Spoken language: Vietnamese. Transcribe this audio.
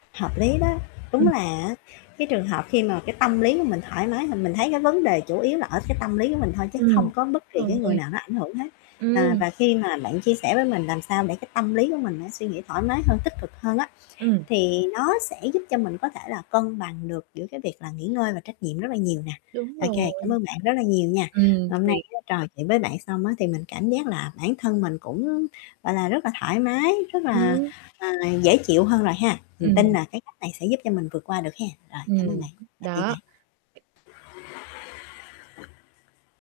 Hợp lý đó, đúng Ừm. là, á, cái trường hợp khi mà cái tâm lý của mình thoải mái thì mình thấy cái vấn đề chủ yếu là ở cái tâm lý của mình thôi chứ Ừm, không có bất kỳ cái rồi. người nào nó ảnh hưởng hết. À, Ừm. và khi mà bạn chia sẻ với mình làm sao để cái tâm lý của mình nó suy nghĩ thoải mái hơn, tích cực hơn á, Ừm. thì nó sẽ giúp cho mình có thể là cân bằng được giữa cái việc là nghỉ ngơi và trách nhiệm rất là nhiều nè. Đúng Ô rồi. kê, cảm ơn bạn rất là nhiều nha. Ừm, Hôm nay thiệt. á, trò chuyện với bạn xong á, thì mình cảm giác là bản thân mình cũng, gọi là, rất là thoải mái, rất là, Ừm. à, dễ chịu hơn rồi ha, mình tin Ừm. là cái cách này sẽ giúp cho mình vượt qua được ha. Rồi, cảm ơn Ừm, bạn, tạm biệt đó. bạn.